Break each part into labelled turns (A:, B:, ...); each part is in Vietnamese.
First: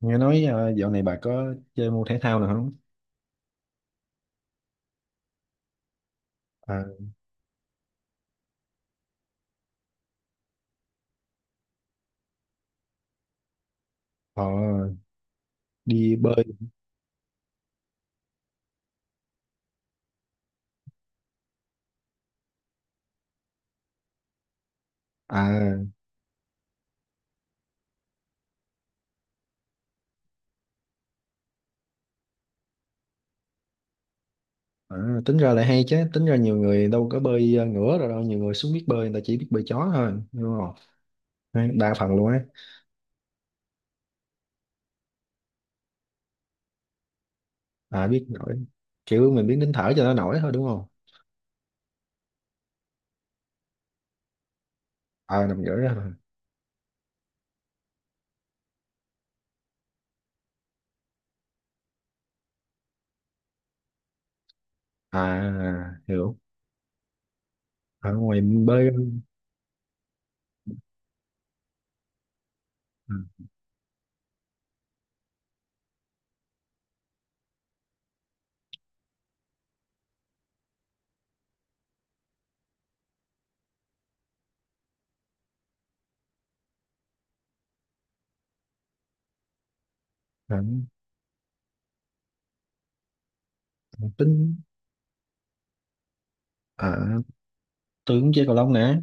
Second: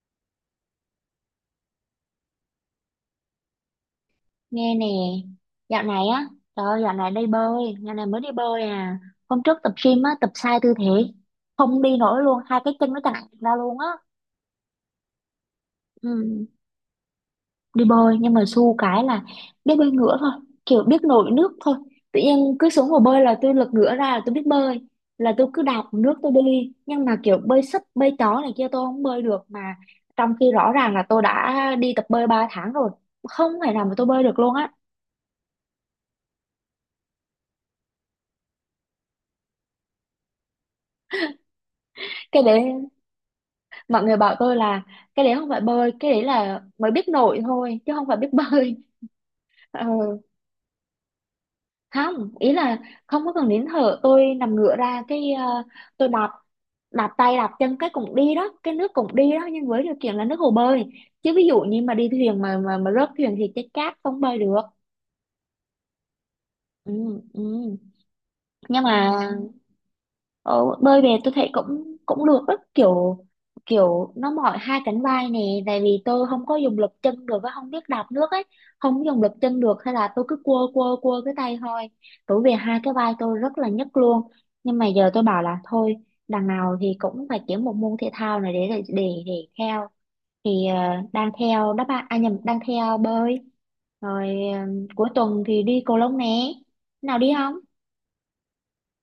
A: Nghe nói dạo này bà có chơi môn thể thao nào không?
B: Nghe nè, dạo này á, trời ơi,
A: À,
B: dạo này đi bơi, dạo này mới đi bơi à. Hôm trước tập gym á, tập sai tư thế, không đi nổi luôn, hai cái chân nó chằng ra luôn á.
A: họ. Đi bơi.
B: Ừ, đi bơi nhưng mà xu cái là biết bơi ngửa thôi, kiểu biết nổi nước thôi. Tự nhiên cứ xuống hồ bơi là tôi lật ngửa ra là tôi biết bơi, là tôi cứ đạp
A: À,
B: nước tôi đi. Nhưng mà kiểu bơi sấp, bơi chó này kia tôi không bơi được, mà trong khi rõ ràng là tôi đã đi tập bơi 3 tháng rồi, không thể nào mà tôi bơi được luôn á.
A: à, tính ra lại hay chứ, tính ra nhiều người đâu có bơi ngửa rồi, đâu nhiều người xuống biết bơi, người ta chỉ biết bơi chó thôi, đúng không? Đấy, đa phần luôn á.
B: Cái đấy mọi người bảo tôi là cái đấy không phải bơi, cái đấy là mới biết nổi thôi chứ
A: À,
B: không phải
A: biết
B: biết
A: nổi.
B: bơi.
A: Kiểu mình biết nín
B: Ừ,
A: thở cho nó nổi thôi, đúng không?
B: không ý là không có cần nín thở, tôi nằm ngửa ra cái
A: À, nằm ngửa ra
B: tôi
A: thôi.
B: đạp, đạp tay đạp chân cái cũng đi đó, cái nước cũng đi đó, nhưng với điều kiện là nước hồ bơi chứ ví dụ như mà đi thuyền mà rớt thuyền thì chết chát, không bơi được.
A: À, hiểu.
B: Ừ, ừ.
A: Ở ngoài
B: Nhưng
A: bơi.
B: mà Ờ, bơi về tôi thấy cũng cũng được đó, kiểu kiểu nó mỏi hai cánh vai nè, tại vì tôi không có dùng lực chân được á, không biết đạp nước ấy, không dùng lực chân được, hay là tôi cứ quơ quơ quơ cái tay thôi, tối về hai cái vai tôi rất là nhức luôn. Nhưng mà giờ tôi bảo là thôi, đằng nào thì cũng phải kiếm một môn thể thao này để theo,
A: À,
B: thì đang theo đáp án, à nhầm, đang theo bơi
A: à,
B: rồi.
A: tính.
B: Ờ, Cuối tuần thì đi cầu lông nè, nào
A: À,
B: đi không.
A: tôi cũng chơi cầu lông nè,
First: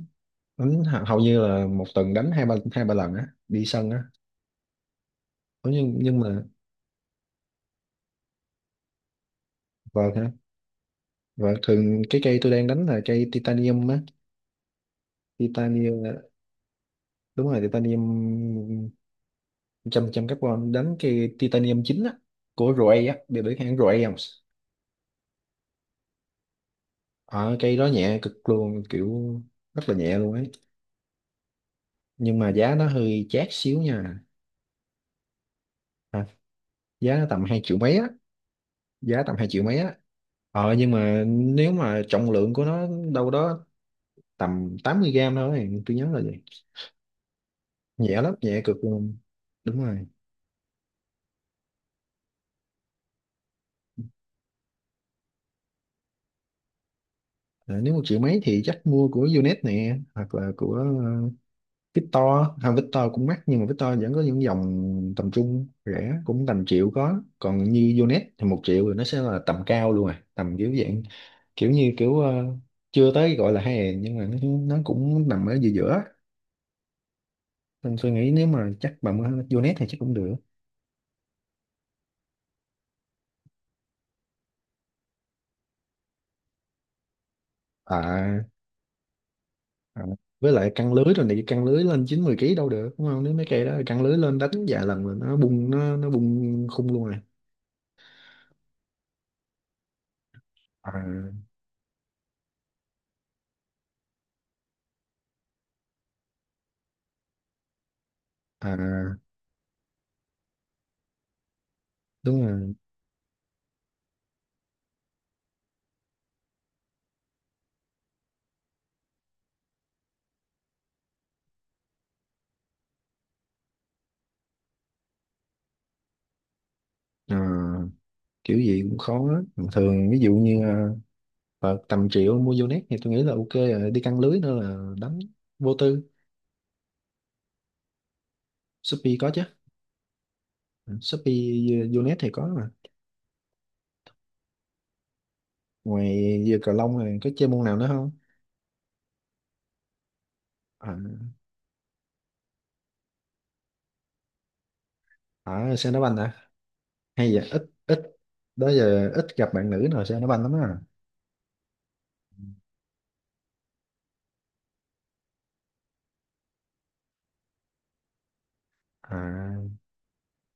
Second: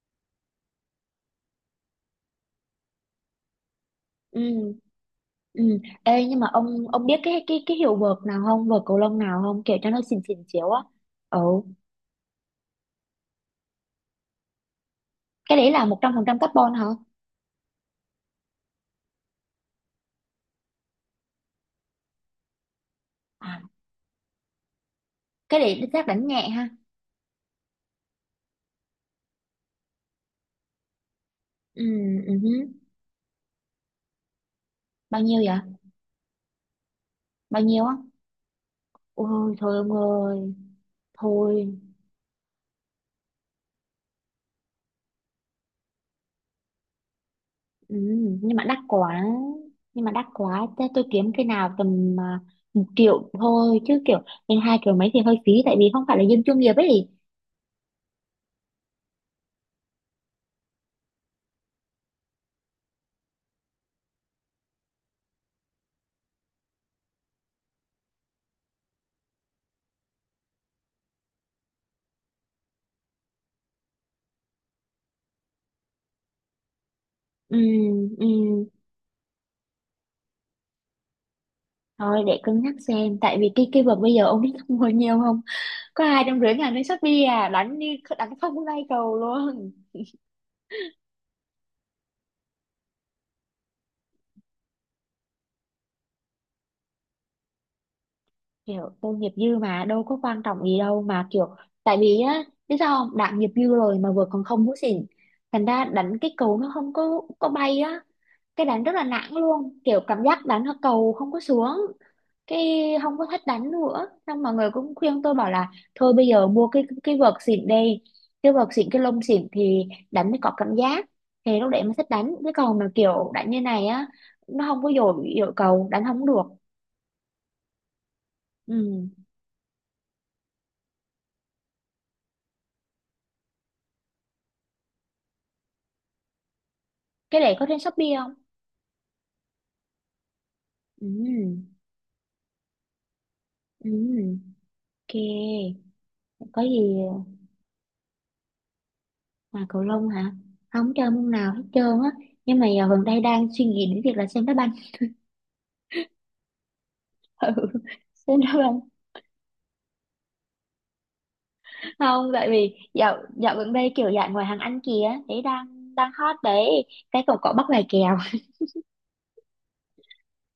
A: đánh hầu như là một tuần đánh hai ba lần á, đi sân á.
B: Ừ. Ừ.
A: Ủa, nhưng
B: Ê, nhưng
A: mà
B: mà ông biết cái hiệu vợt nào không, vợt cầu lông nào không, kiểu cho nó xịn
A: vâng.
B: xịn chiếu á. Ừ.
A: Và thường cái cây tôi đang đánh là cây titanium á.
B: Cái đấy là một
A: Titanium.
B: trăm
A: À,
B: phần trăm carbon hả?
A: đúng rồi, titanium. Trăm trăm carbon, đánh cây titanium chính á của ROA á. Đều biết
B: À,
A: hãng ROA không?
B: cái đấy chắc đánh nhẹ ha.
A: Ờ, cây đó nhẹ cực luôn, kiểu rất là nhẹ luôn ấy,
B: Ừ, ừ.
A: nhưng mà
B: Hứ.
A: giá nó hơi chát xíu nha.
B: Bao nhiêu vậy?
A: À, giá nó tầm hai
B: Bao
A: triệu
B: nhiêu á?
A: mấy á. Giá tầm hai
B: Ôi
A: triệu mấy
B: thôi ông
A: á.
B: ơi,
A: Nhưng mà nếu
B: thôi.
A: mà trọng lượng của nó đâu đó tầm 80 gram thôi, tôi nhớ là vậy.
B: Ừ.
A: Nhẹ lắm,
B: Nhưng
A: nhẹ
B: mà
A: cực
B: đắt
A: luôn.
B: quá,
A: Đúng
B: nhưng
A: rồi.
B: mà đắt quá, thế tôi kiếm cái nào tầm một triệu thôi chứ, kiểu lên hai triệu mấy thì hơi phí, tại vì không phải là dân chuyên nghiệp ấy.
A: Ờ, nếu 1 triệu mấy thì chắc mua của Unet nè, hoặc là của Victor. À, Victor cũng mắc nhưng mà Victor vẫn có những dòng tầm trung, rẻ cũng tầm triệu có, còn như Unet thì 1 triệu rồi nó sẽ là tầm cao luôn, à tầm kiểu dạng, kiểu như kiểu chưa tới gọi là hè, nhưng mà nó cũng nằm ở giữa giữa.
B: Ừ,
A: Nên tôi
B: ừ.
A: nghĩ nếu mà chắc bà mua Unet thì chắc cũng được.
B: Thôi để cân nhắc xem, tại vì cái vợt bây giờ ông biết mua nhiều không, có 250 ngàn lên Shopee à, đánh như đánh
A: À,
B: không có bay cầu luôn.
A: à, với lại căng lưới rồi này, căng lưới lên chín mười ký đâu được, đúng không? Nếu mấy cây đó căng lưới lên đánh vài lần là nó bung khung luôn à.
B: Kiểu tôi nghiệp dư mà đâu có quan trọng gì
A: À,
B: đâu, mà kiểu tại vì á, biết sao không, đã nghiệp dư rồi mà vừa còn không hút xỉn, thành ra đánh cái cầu nó không có có bay á, cái đánh rất là
A: à,
B: nản luôn, kiểu cảm giác đánh cầu không có xuống,
A: đúng rồi.
B: cái không có thích đánh nữa. Xong mọi người cũng khuyên tôi bảo là thôi bây giờ mua cái vợt xịn đi, cái vợt xịn cái lông xịn thì đánh mới có cảm giác, thì lúc đấy mới thích đánh, cái còn mà kiểu đánh như này á nó không có dội dội cầu, đánh không được.
A: Ờ, kiểu gì cũng
B: Ừ.
A: khó á. Thường ví dụ như Phật tầm triệu mua vô net thì tôi nghĩ là ok rồi, đi căng lưới nữa là đánh vô tư.
B: Cái này có trên Shopee không?
A: Shopee có chứ. Ừ,
B: Ừ.
A: Shopee, vô net thì có mà.
B: Ừ. Ok.
A: Ngoài giờ
B: Có
A: cầu
B: gì
A: lông này có chơi môn nào nữa không?
B: mà cầu lông hả?
A: À,
B: Không chơi môn nào hết trơn á. Nhưng mà giờ gần đây đang suy nghĩ đến việc là xem đá banh.
A: à, xe đá banh à? Hay giờ ít
B: Ừ.
A: ít,
B: Xem đá
A: đó
B: banh.
A: giờ ít gặp bạn nữ nào xe đá banh lắm á.
B: Không, tại vì dạo dạo gần đây kiểu dạng ngoài hàng ăn kìa đấy đang đang hot đấy, cái cũng có bắt vài kèo.
A: À,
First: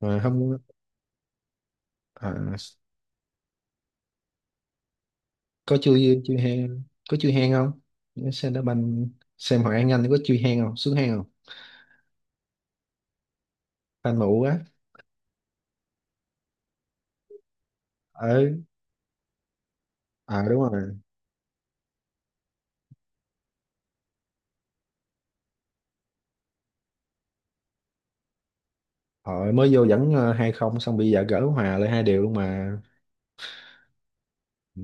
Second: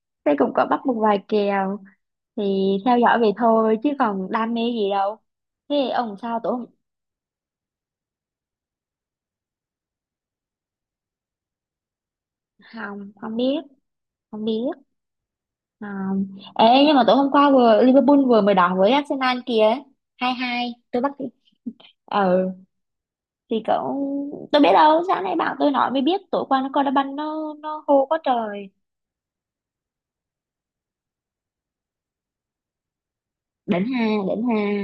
A: mà
B: Cái cũng
A: không.
B: có bắt một vài kèo,
A: À,
B: thì theo dõi vậy thôi chứ còn đam mê gì đâu. Thế
A: có
B: ông
A: chui chui
B: sao tối hôm-.
A: hang, có chui hang không? Xe đá banh, xem Hoàng An Anh có chui hang không, xuống hang không?
B: Không, không biết,
A: Fan mụ
B: không
A: quá.
B: biết, không. Ê, nhưng mà tối hôm qua vừa Liverpool vừa mới
A: Ừ.
B: đỏ với Arsenal kìa, hai
A: À đúng
B: hai
A: rồi,
B: tôi bắt. Ừ, thì cậu tôi biết đâu, sáng nay bạn tôi nói mới biết tối qua nó coi đá banh, nó hô quá trời.
A: họ mới vô dẫn 2-0, xong bây giờ gỡ hòa lại hai điều luôn mà.
B: Đỉnh ha, đỉnh ha.
A: Ừ.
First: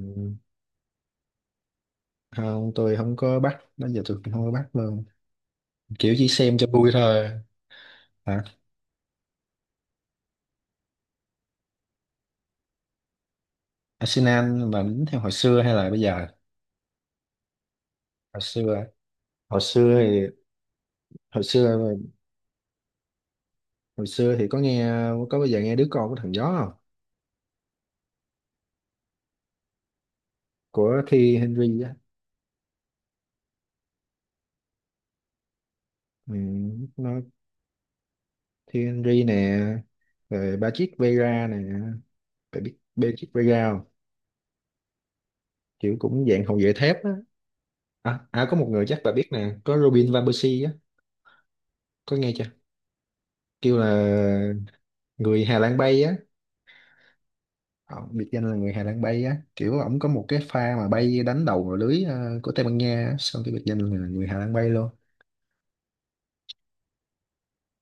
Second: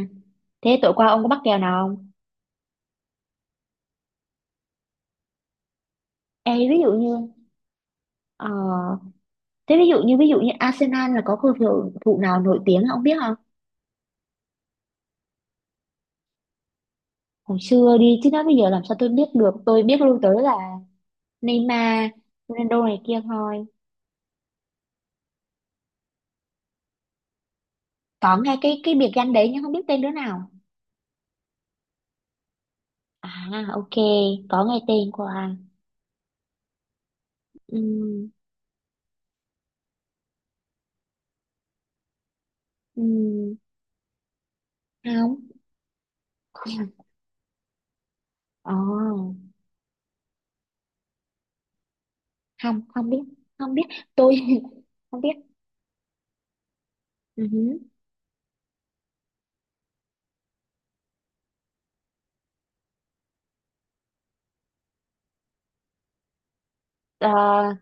B: Thế tối qua ông có bắt kèo nào không?
A: Không, tôi không có bắt, đó giờ tôi cũng không có bắt luôn, kiểu chỉ
B: Ê,
A: xem cho
B: ví
A: vui
B: dụ như,
A: thôi. Hả?
B: ờ, thế ví dụ như Arsenal là có cầu thủ thủ nào nổi tiếng không, biết không?
A: Arsenal mà đánh theo hồi xưa hay là bây giờ?
B: Hồi xưa đi chứ,
A: Hồi
B: nói bây giờ làm
A: xưa.
B: sao tôi biết được.
A: Hồi
B: Tôi
A: xưa
B: biết luôn
A: thì,
B: tới là
A: hồi xưa.
B: Neymar, Ronaldo này kia thôi.
A: Hồi xưa thì có nghe. Có, bây giờ nghe đứa con của thằng gió không?
B: Có nghe cái biệt danh đấy nhưng không biết tên đứa nào.
A: Của Thi Henry á.
B: À ok, có nghe tên của à.
A: Ừ, nó.
B: Ừ,
A: Thi Henry nè, rồi Patrick Vieira nè, phải biết
B: ừ,
A: Patrick Vieira không?
B: không.
A: Kiểu cũng dạng hậu vệ thép á. À, à có một
B: Ờ,
A: người chắc bà biết nè, có Robin Van Persie á, có nghe chưa?
B: không, không biết, không
A: Kêu
B: biết.
A: là
B: Tôi không biết.
A: người Hà Lan bay á.
B: Ừ hứ.
A: Ờ, biệt danh là người Hà Lan bay á, kiểu ổng có một cái pha mà bay đánh đầu vào lưới của Tây Ban Nha á, xong cái biệt danh là người Hà Lan bay luôn.
B: Ờ,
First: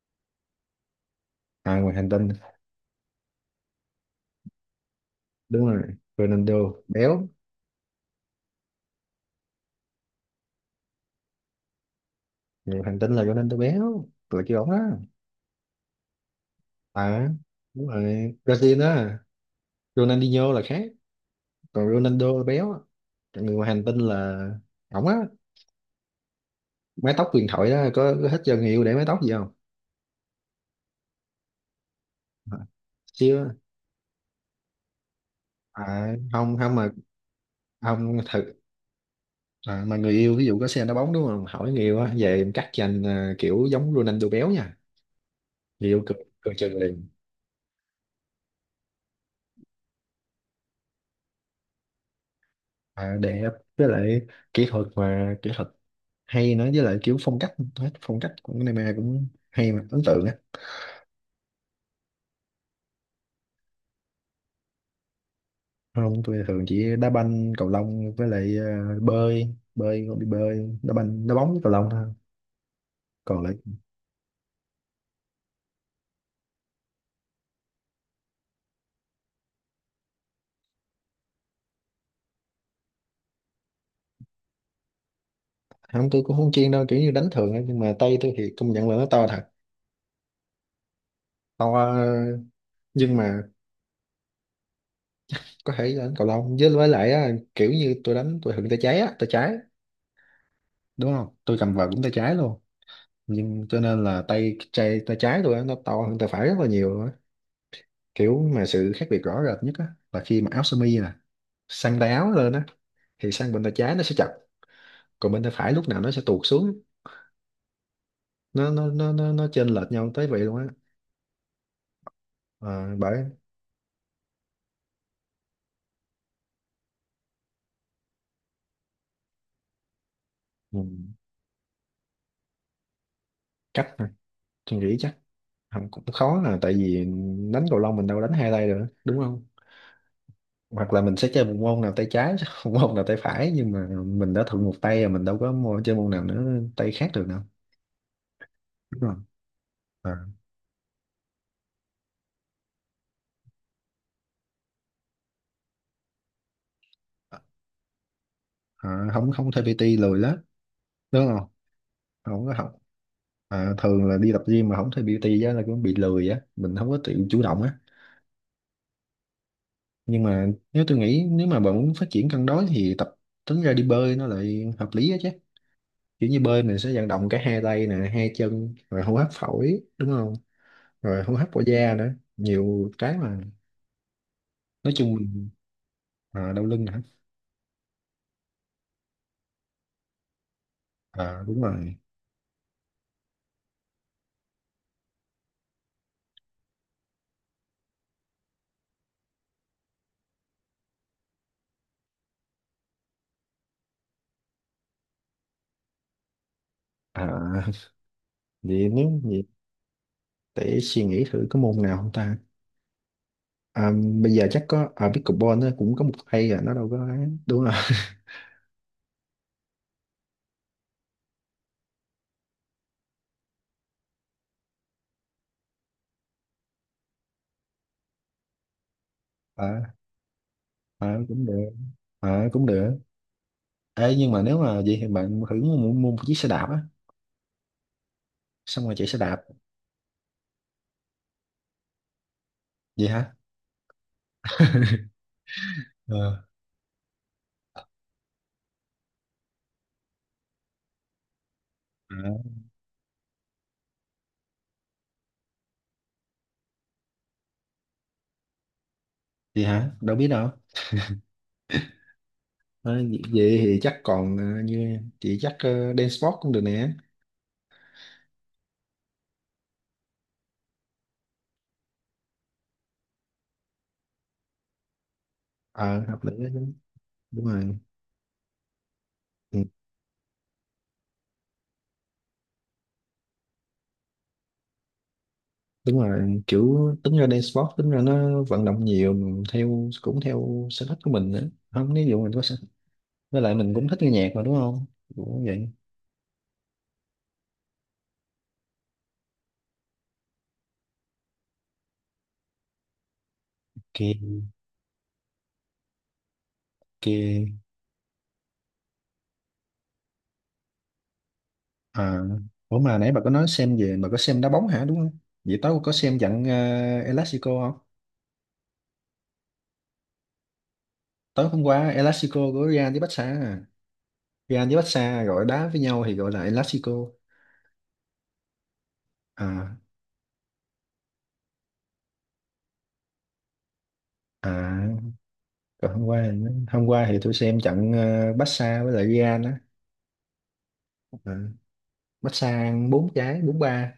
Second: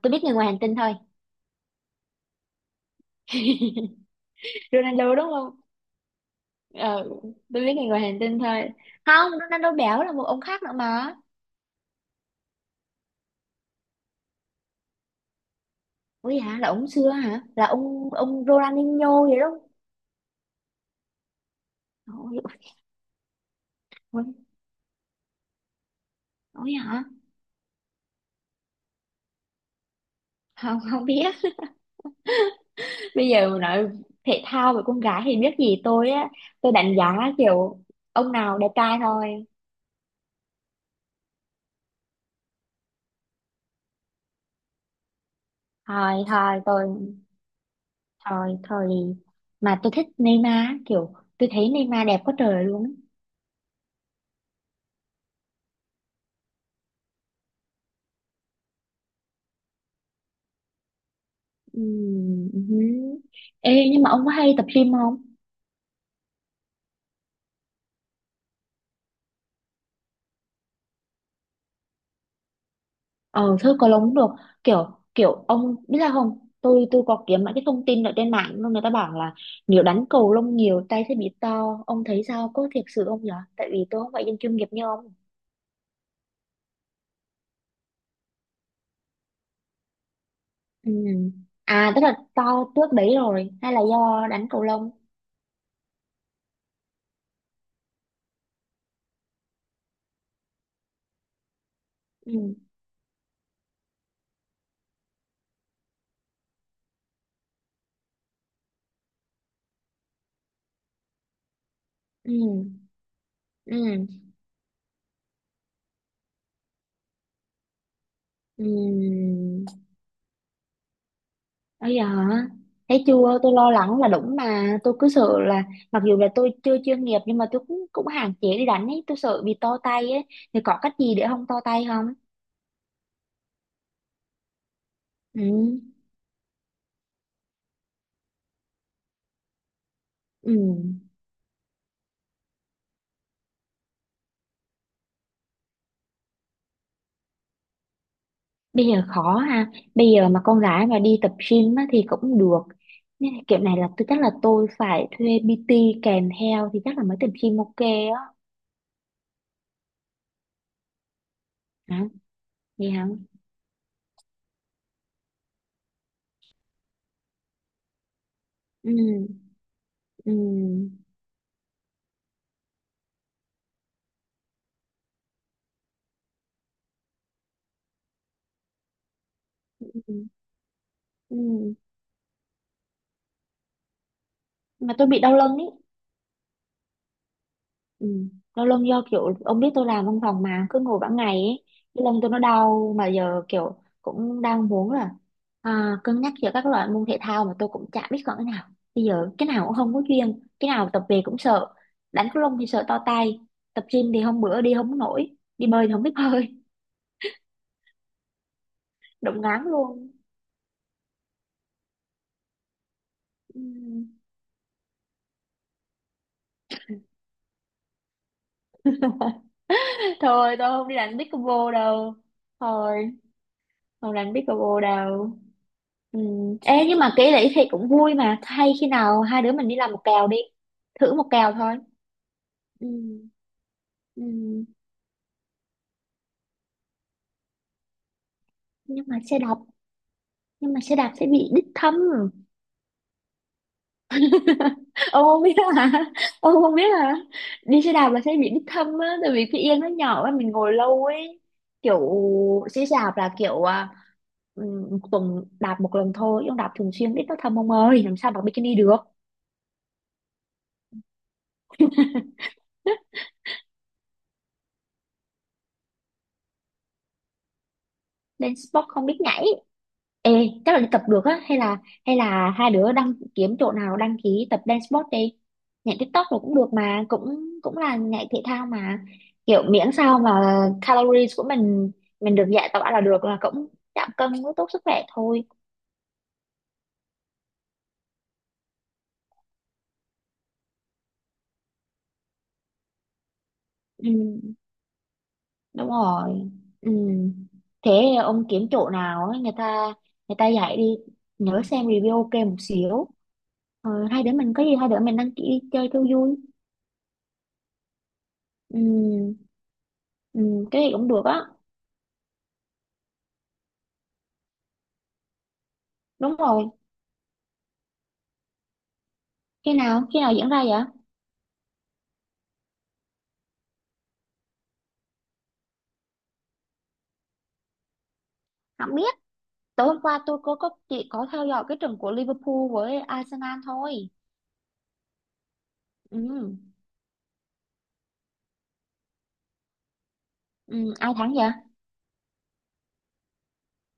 B: tôi biết người ngoài hành tinh thôi.
A: À, ngoài hành tinh,
B: Ronaldo đúng không?
A: đúng rồi, Ronaldo
B: ờ
A: béo.
B: tôi biết người ngoài hành tinh thôi, không Ronaldo béo là một ông khác nữa mà.
A: Người hành tinh là Ronaldo béo, là kêu ổng đó.
B: Ủa hả, là ông xưa
A: À
B: hả, là
A: đúng
B: ông
A: rồi,
B: ông
A: Brazil đó,
B: Ronaldinho vậy đó.
A: Ronaldinho là khác, còn Ronaldo
B: Ôi,
A: là béo á. Còn người ngoài hành tinh
B: ôi,
A: là ổng á,
B: ôi hả.
A: mái tóc huyền thoại đó, có thích cho người yêu để mái tóc gì không?
B: Không, không biết. Bây
A: Chứ
B: giờ mà nói thể thao về con gái thì biết gì tôi
A: à,
B: á,
A: không
B: tôi
A: không mà.
B: đánh giá kiểu
A: Không
B: ông
A: thật.
B: nào đẹp trai thôi.
A: À, mà người yêu ví dụ có xe đá bóng đúng không, hỏi người yêu á về em cắt dành à, kiểu giống Ronaldo béo nha, người yêu cười
B: Thôi
A: cười
B: thôi
A: chừng
B: tôi,
A: liền.
B: thôi thôi, mà tôi thích Neymar, kiểu tôi thấy Neymar đẹp quá trời luôn.
A: À, đẹp, với lại kỹ thuật mà, kỹ thuật hay nữa, với lại kiểu phong cách, hết phong cách của Neymar cũng hay mà ấn tượng á.
B: Hứ. Ê, nhưng mà ông có hay tập gym không?
A: Không, tôi thường chỉ đá banh cầu lông với lại bơi bơi, đi bơi, đá banh, đá bóng với cầu lông thôi, còn lại
B: Ờ thôi có lống được, kiểu kiểu ông biết là không, tôi có kiếm mấy cái thông tin ở trên mạng luôn, người ta bảo là nếu đánh cầu lông nhiều tay sẽ bị to, ông thấy sao, có thiệt sự không nhở, tại vì tôi không phải dân chuyên nghiệp như ông.
A: không. Tôi cũng không chuyên đâu, kiểu như đánh thường á, nhưng mà tay tôi thì công nhận là nó to thật.
B: Ừ.
A: To.
B: À tức là to trước đấy
A: Nhưng mà
B: rồi hay là do đánh cầu lông?
A: có thể đánh cầu lông với lại á, kiểu như tôi đánh tôi hựng tay trái á, tay trái, đúng không? Tôi cầm vợt cũng tay trái
B: Ừ.
A: luôn. Nhưng cho nên là tay tay tay trái tôi á, nó to hơn tay phải rất là nhiều luôn á. Kiểu mà sự khác biệt rõ rệt nhất á là khi mà áo sơ mi nè, sang tay áo lên á
B: Ừ.
A: thì sang bên tay trái nó
B: Ừ.
A: sẽ chặt, còn bên tay phải lúc nào nó sẽ tuột xuống,
B: Ừ.
A: nó chênh lệch nhau tới vậy luôn á.
B: Bây giờ hả?
A: Ờ,
B: Thấy
A: bởi.
B: chưa, tôi lo lắng là đúng mà, tôi cứ sợ là mặc dù là tôi chưa chuyên nghiệp nhưng mà tôi cũng cũng hạn chế đi đánh ấy, tôi sợ bị to tay ấy. Thì có cách gì
A: Ừ,
B: để không to tay không?
A: chắc thôi, tôi nghĩ chắc
B: Ừ.
A: không, cũng khó là tại vì đánh cầu lông mình đâu đánh hai tay được, đúng không?
B: Ừ.
A: Hoặc là mình sẽ chơi một môn nào tay trái một môn nào tay phải, nhưng mà mình đã thuận một tay rồi, mình đâu có môn, chơi môn nào nữa tay khác được đâu,
B: Bây
A: đúng
B: giờ
A: không?
B: khó ha,
A: À,
B: bây giờ mà con gái mà đi tập gym á, thì cũng được, nên là kiểu này là tôi chắc là tôi phải thuê PT kèm theo thì chắc là mới tập gym ok á.
A: à, không, không thuê PT lười lắm, đúng không?
B: Hả?
A: Không có học.
B: Vậy hả?
A: À, thường là đi tập gym mà không thuê PT á là cũng bị lười á, mình không có tự chủ động á.
B: Ừ.
A: Nhưng
B: Ừ.
A: mà nếu tôi nghĩ nếu mà bạn muốn phát triển cân đối thì tập, tính ra đi bơi nó lại hợp lý á chứ. Kiểu như bơi mình sẽ vận động cả hai tay nè, hai chân, rồi hô hấp phổi, đúng
B: Ừ.
A: không? Rồi hô
B: Ừ.
A: hấp qua da nữa, nhiều cái mà. Nói
B: Mà tôi
A: chung
B: bị đau
A: mình.
B: lưng ý.
A: À, đau lưng hả?
B: Ừ. Lâu lông do kiểu ông biết tôi làm văn phòng mà cứ ngồi cả ngày
A: À, đúng
B: ấy,
A: rồi.
B: cái lưng tôi nó đau, mà giờ kiểu cũng đang muốn là cân nhắc giữa các loại môn thể thao, mà tôi cũng chả biết chọn cái nào. Bây giờ cái nào cũng không có chuyên, cái nào tập về cũng sợ, đánh cầu lông thì sợ to tay, tập gym thì hôm bữa đi không có nổi, đi bơi thì không biết bơi.
A: À, vậy nếu
B: Đụng
A: vậy
B: ngán luôn.
A: để suy nghĩ thử có môn nào không ta?
B: Ừ.
A: À, bây giờ chắc có ở pickleball nó cũng có một hay à nó đâu có ấy. Đúng không?
B: Thôi tôi không đi đánh pickleball đâu, thôi, không đánh pickleball đâu. Ừ. Ê, nhưng mà kể lĩ thì cũng vui mà, hay khi nào hai đứa mình đi làm
A: À,
B: một kèo đi, thử
A: à
B: một
A: cũng
B: kèo
A: được,
B: thôi.
A: à cũng
B: Ừ.
A: được. Ê,
B: Ừ.
A: nhưng mà nếu mà vậy thì bạn thử mua một chiếc xe đạp á, xong rồi
B: Nhưng
A: chạy xe
B: mà
A: đạp.
B: xe đạp, nhưng mà xe đạp sẽ bị đích thâm.
A: Vậy hả?
B: Ông không biết hả,
A: Ờ.
B: ông không biết hả? Đi xe đạp là sẽ bị đích thâm á, tại vì cái yên nó nhỏ á, mình ngồi lâu ấy, kiểu
A: À,
B: xe đạp là kiểu ừ, một tuần đạp một lần thôi chứ đạp thường xuyên ít nó thâm ông ơi, làm sao mặc bikini được.
A: vậy hả, đâu biết đâu. À, vậy, vậy thì chắc còn à, như chị chắc dance sport cũng được nè.
B: Lên sport không biết nhảy. Ê, chắc là đi tập được á, hay là hai đứa đăng kiếm chỗ nào đăng ký tập dance sport đi. Nhảy
A: Ờ hợp
B: TikTok rồi
A: lý đó
B: cũng
A: chứ.
B: được mà, cũng
A: Đúng rồi.
B: cũng là nhảy thể thao mà.
A: Ừ.
B: Kiểu miễn sao mà calories của mình được giải tỏa là được, là cũng giảm cân cũng tốt sức khỏe thôi.
A: Đúng rồi, kiểu tính ra đây sport tính ra nó vận động nhiều, mình theo cũng theo sở thích của mình nữa, không ví dụ mình có sở, với lại mình cũng thích nghe
B: Ừ,
A: nhạc mà, đúng không? Cũng vậy.
B: đúng rồi. Ừ. Thế ông kiếm chỗ nào á, người ta dạy đi, nhớ xem review ok một xíu. Ờ,
A: Kia
B: hai đứa mình có gì hai đứa mình đăng ký đi chơi cho vui.
A: kia.
B: Ừ, ừ, cái gì cũng được á.
A: À, ủa mà nãy bà có nói xem, về bà có xem đá bóng hả đúng không? Vậy tối có xem
B: Đúng
A: trận
B: rồi.
A: Elastico không?
B: Khi nào? Khi nào diễn ra vậy?
A: Tối hôm qua Elastico của Real với Barca à. Real với Barca gọi đá với nhau thì gọi là Elastico.
B: Không biết.
A: À,
B: Tối hôm qua tôi có chỉ có theo dõi cái trận của Liverpool với Arsenal thôi.
A: à còn hôm qua,
B: Ừ.
A: hôm qua thì tôi xem trận Barca với lại Real á.
B: Ừ. Ai
A: À,
B: thắng vậy?
A: massage bốn trái 4-3.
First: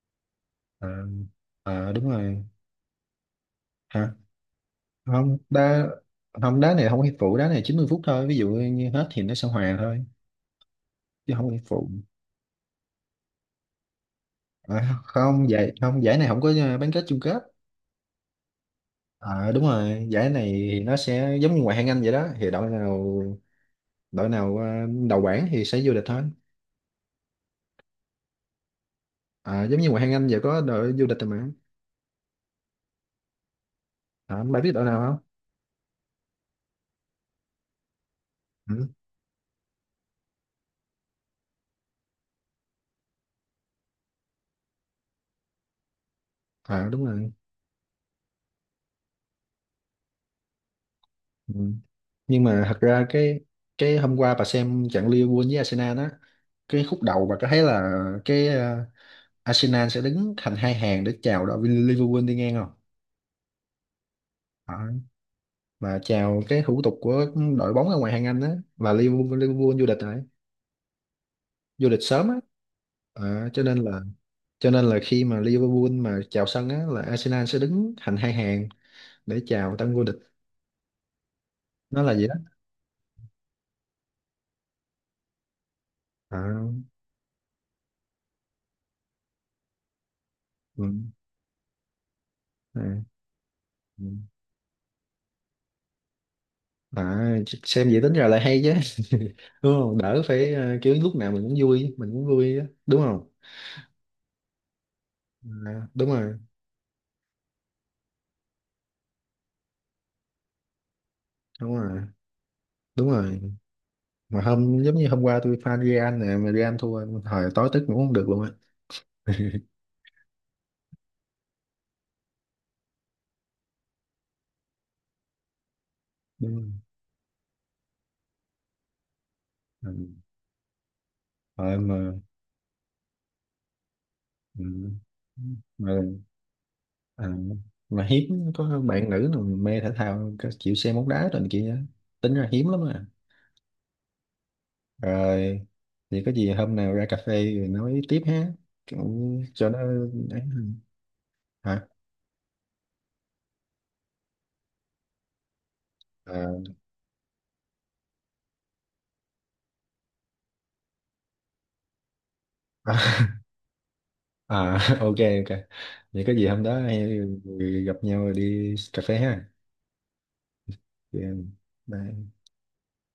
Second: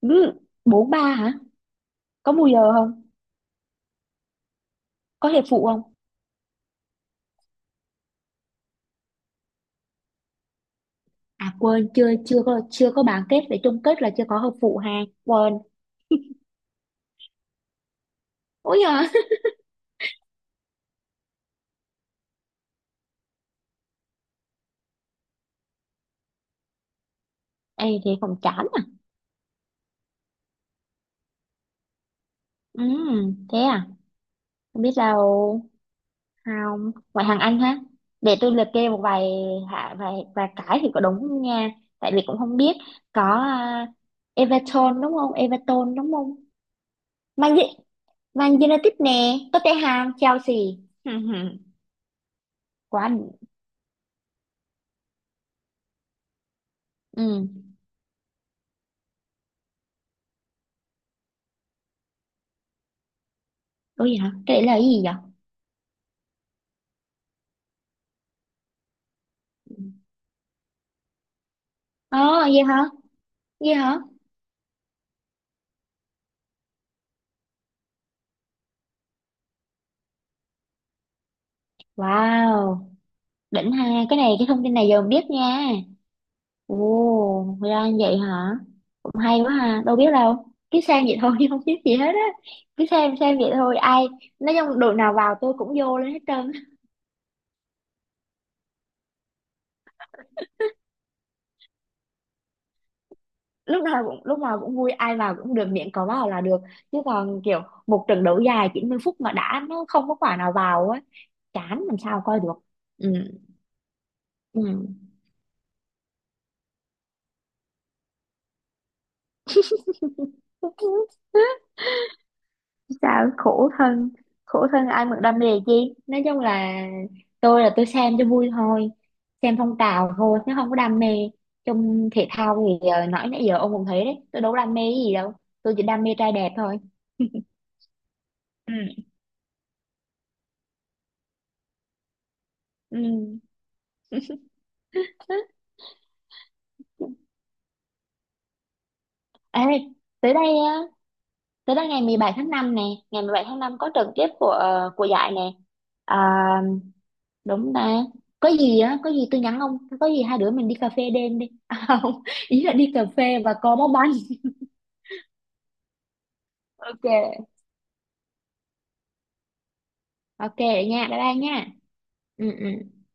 B: Ừ.
A: À,
B: 4-3 hả?
A: à đúng
B: Có
A: rồi.
B: bù giờ không?
A: Hả?
B: Có
A: Không
B: hiệp phụ không?
A: đá, không đá này không có hiệp phụ, đá này 90 phút thôi, ví dụ như hết thì nó sẽ hòa thôi, chứ không có
B: À
A: hiệp
B: quên,
A: phụ.
B: chưa chưa có chưa có bán kết để chung kết là chưa có hợp phụ
A: À,
B: ha.
A: không
B: Quên.
A: giải, không giải này không có bán kết chung kết.
B: Ôi giời.
A: À, đúng rồi, giải này thì nó sẽ giống như ngoại hạng Anh vậy đó, thì đội nào, đội nào đầu bảng thì sẽ vô địch thôi.
B: Ê thế còn chán à.
A: À, giống như ngoại hạng Anh vậy, có đội vô địch rồi mà.
B: Ừ, thế à?
A: À, bạn biết
B: Không
A: đội
B: biết
A: nào không?
B: đâu, không, ngoại hạng Anh ha, để tôi liệt
A: Ừ.
B: kê một vài, hạ vài vài cái thì có đúng nha, tại vì cũng không biết, có Everton đúng không, Everton đúng không,
A: À đúng rồi.
B: Man, U-, Man United nè, Tottenham, Chelsea.
A: Ừ. Nhưng mà thật ra
B: Quá đỉnh.
A: cái hôm qua bà xem trận Liverpool với Arsenal đó, cái khúc
B: Ừ.
A: đầu bà có thấy là cái Arsenal sẽ đứng thành hai hàng để chào đội Liverpool đi ngang không?
B: Ủa gì hả, cái đấy là
A: Đó.
B: cái gì vậy?
A: Mà chào cái thủ tục của đội bóng ở ngoài hàng Anh á, và Liverpool, Liverpool vô địch rồi, vô địch sớm á.
B: Ờ. Gì hả?
A: Ờ, cho
B: Gì
A: nên
B: hả?
A: là, cho nên là khi mà Liverpool mà chào sân á là Arsenal sẽ đứng thành hai hàng để chào tân vô địch. Nó là gì đó.
B: Wow, đỉnh ha, cái này cái thông tin này giờ mình biết nha.
A: Ờ,
B: Ồ ra như vậy hả, hay quá ha, đâu biết đâu, cứ
A: ừ,
B: xem vậy thôi chứ không biết gì hết á,
A: à,
B: cứ xem vậy thôi ai,
A: ừ.
B: nói chung đội nào vào tôi cũng vô lên hết trơn.
A: À xem vậy tính ra lại hay chứ đúng không, đỡ phải kiểu lúc nào mình cũng vui, mình cũng vui á, đúng không?
B: Lúc nào cũng lúc nào cũng vui, ai vào cũng được,
A: À,
B: miệng có
A: đúng
B: vào
A: rồi.
B: là được, chứ còn kiểu một trận đấu dài 90 phút mà đã nó không có quả nào vào á,
A: Đúng
B: chán, làm
A: rồi.
B: sao coi được.
A: Đúng
B: Ừ.
A: rồi. Mà hôm, giống
B: Ừ.
A: như hôm qua tôi fan Real nè, mà Real thua, thời tối tức ngủ không được luôn á.
B: Sao khổ thân, khổ thân ai mà đam mê chi, nói chung
A: Đúng
B: là tôi xem cho vui thôi, xem phong
A: rồi. Ừ,
B: trào thôi chứ không có đam mê.
A: ờ,
B: Trong
A: mà.
B: thể thao thì nói nãy giờ ông cũng thấy đấy, tôi đâu có
A: Ừ.
B: đam mê cái gì đâu, tôi chỉ
A: Mà
B: đam mê trai đẹp thôi.
A: à, mà hiếm
B: Ừ.
A: có bạn nữ nào mê thể thao chịu xem bóng đá rồi này kia á. Tính ra hiếm lắm à.
B: Ừ.
A: Rồi thì có gì hôm nào ra cà phê rồi nói tiếp ha, cũng
B: Ê,
A: cho nó.
B: tới
A: Ấy.
B: đây á, tới
A: Hả?
B: đây ngày 17 tháng 5 nè, ngày 17 tháng 5 có trận tiếp của của giải nè.
A: À,
B: À, đúng ta, có gì á, có gì tôi nhắn ông, có gì hai đứa mình đi cà phê đêm đi. À không, ý là đi cà phê và co bóng bàn.
A: à ok ok, vậy có gì hôm đó hay
B: Ok
A: gặp nhau rồi đi cà phê ha.
B: ok, vậy nha,
A: Chị
B: bye bye nha.
A: bye.
B: Ừ, ừ.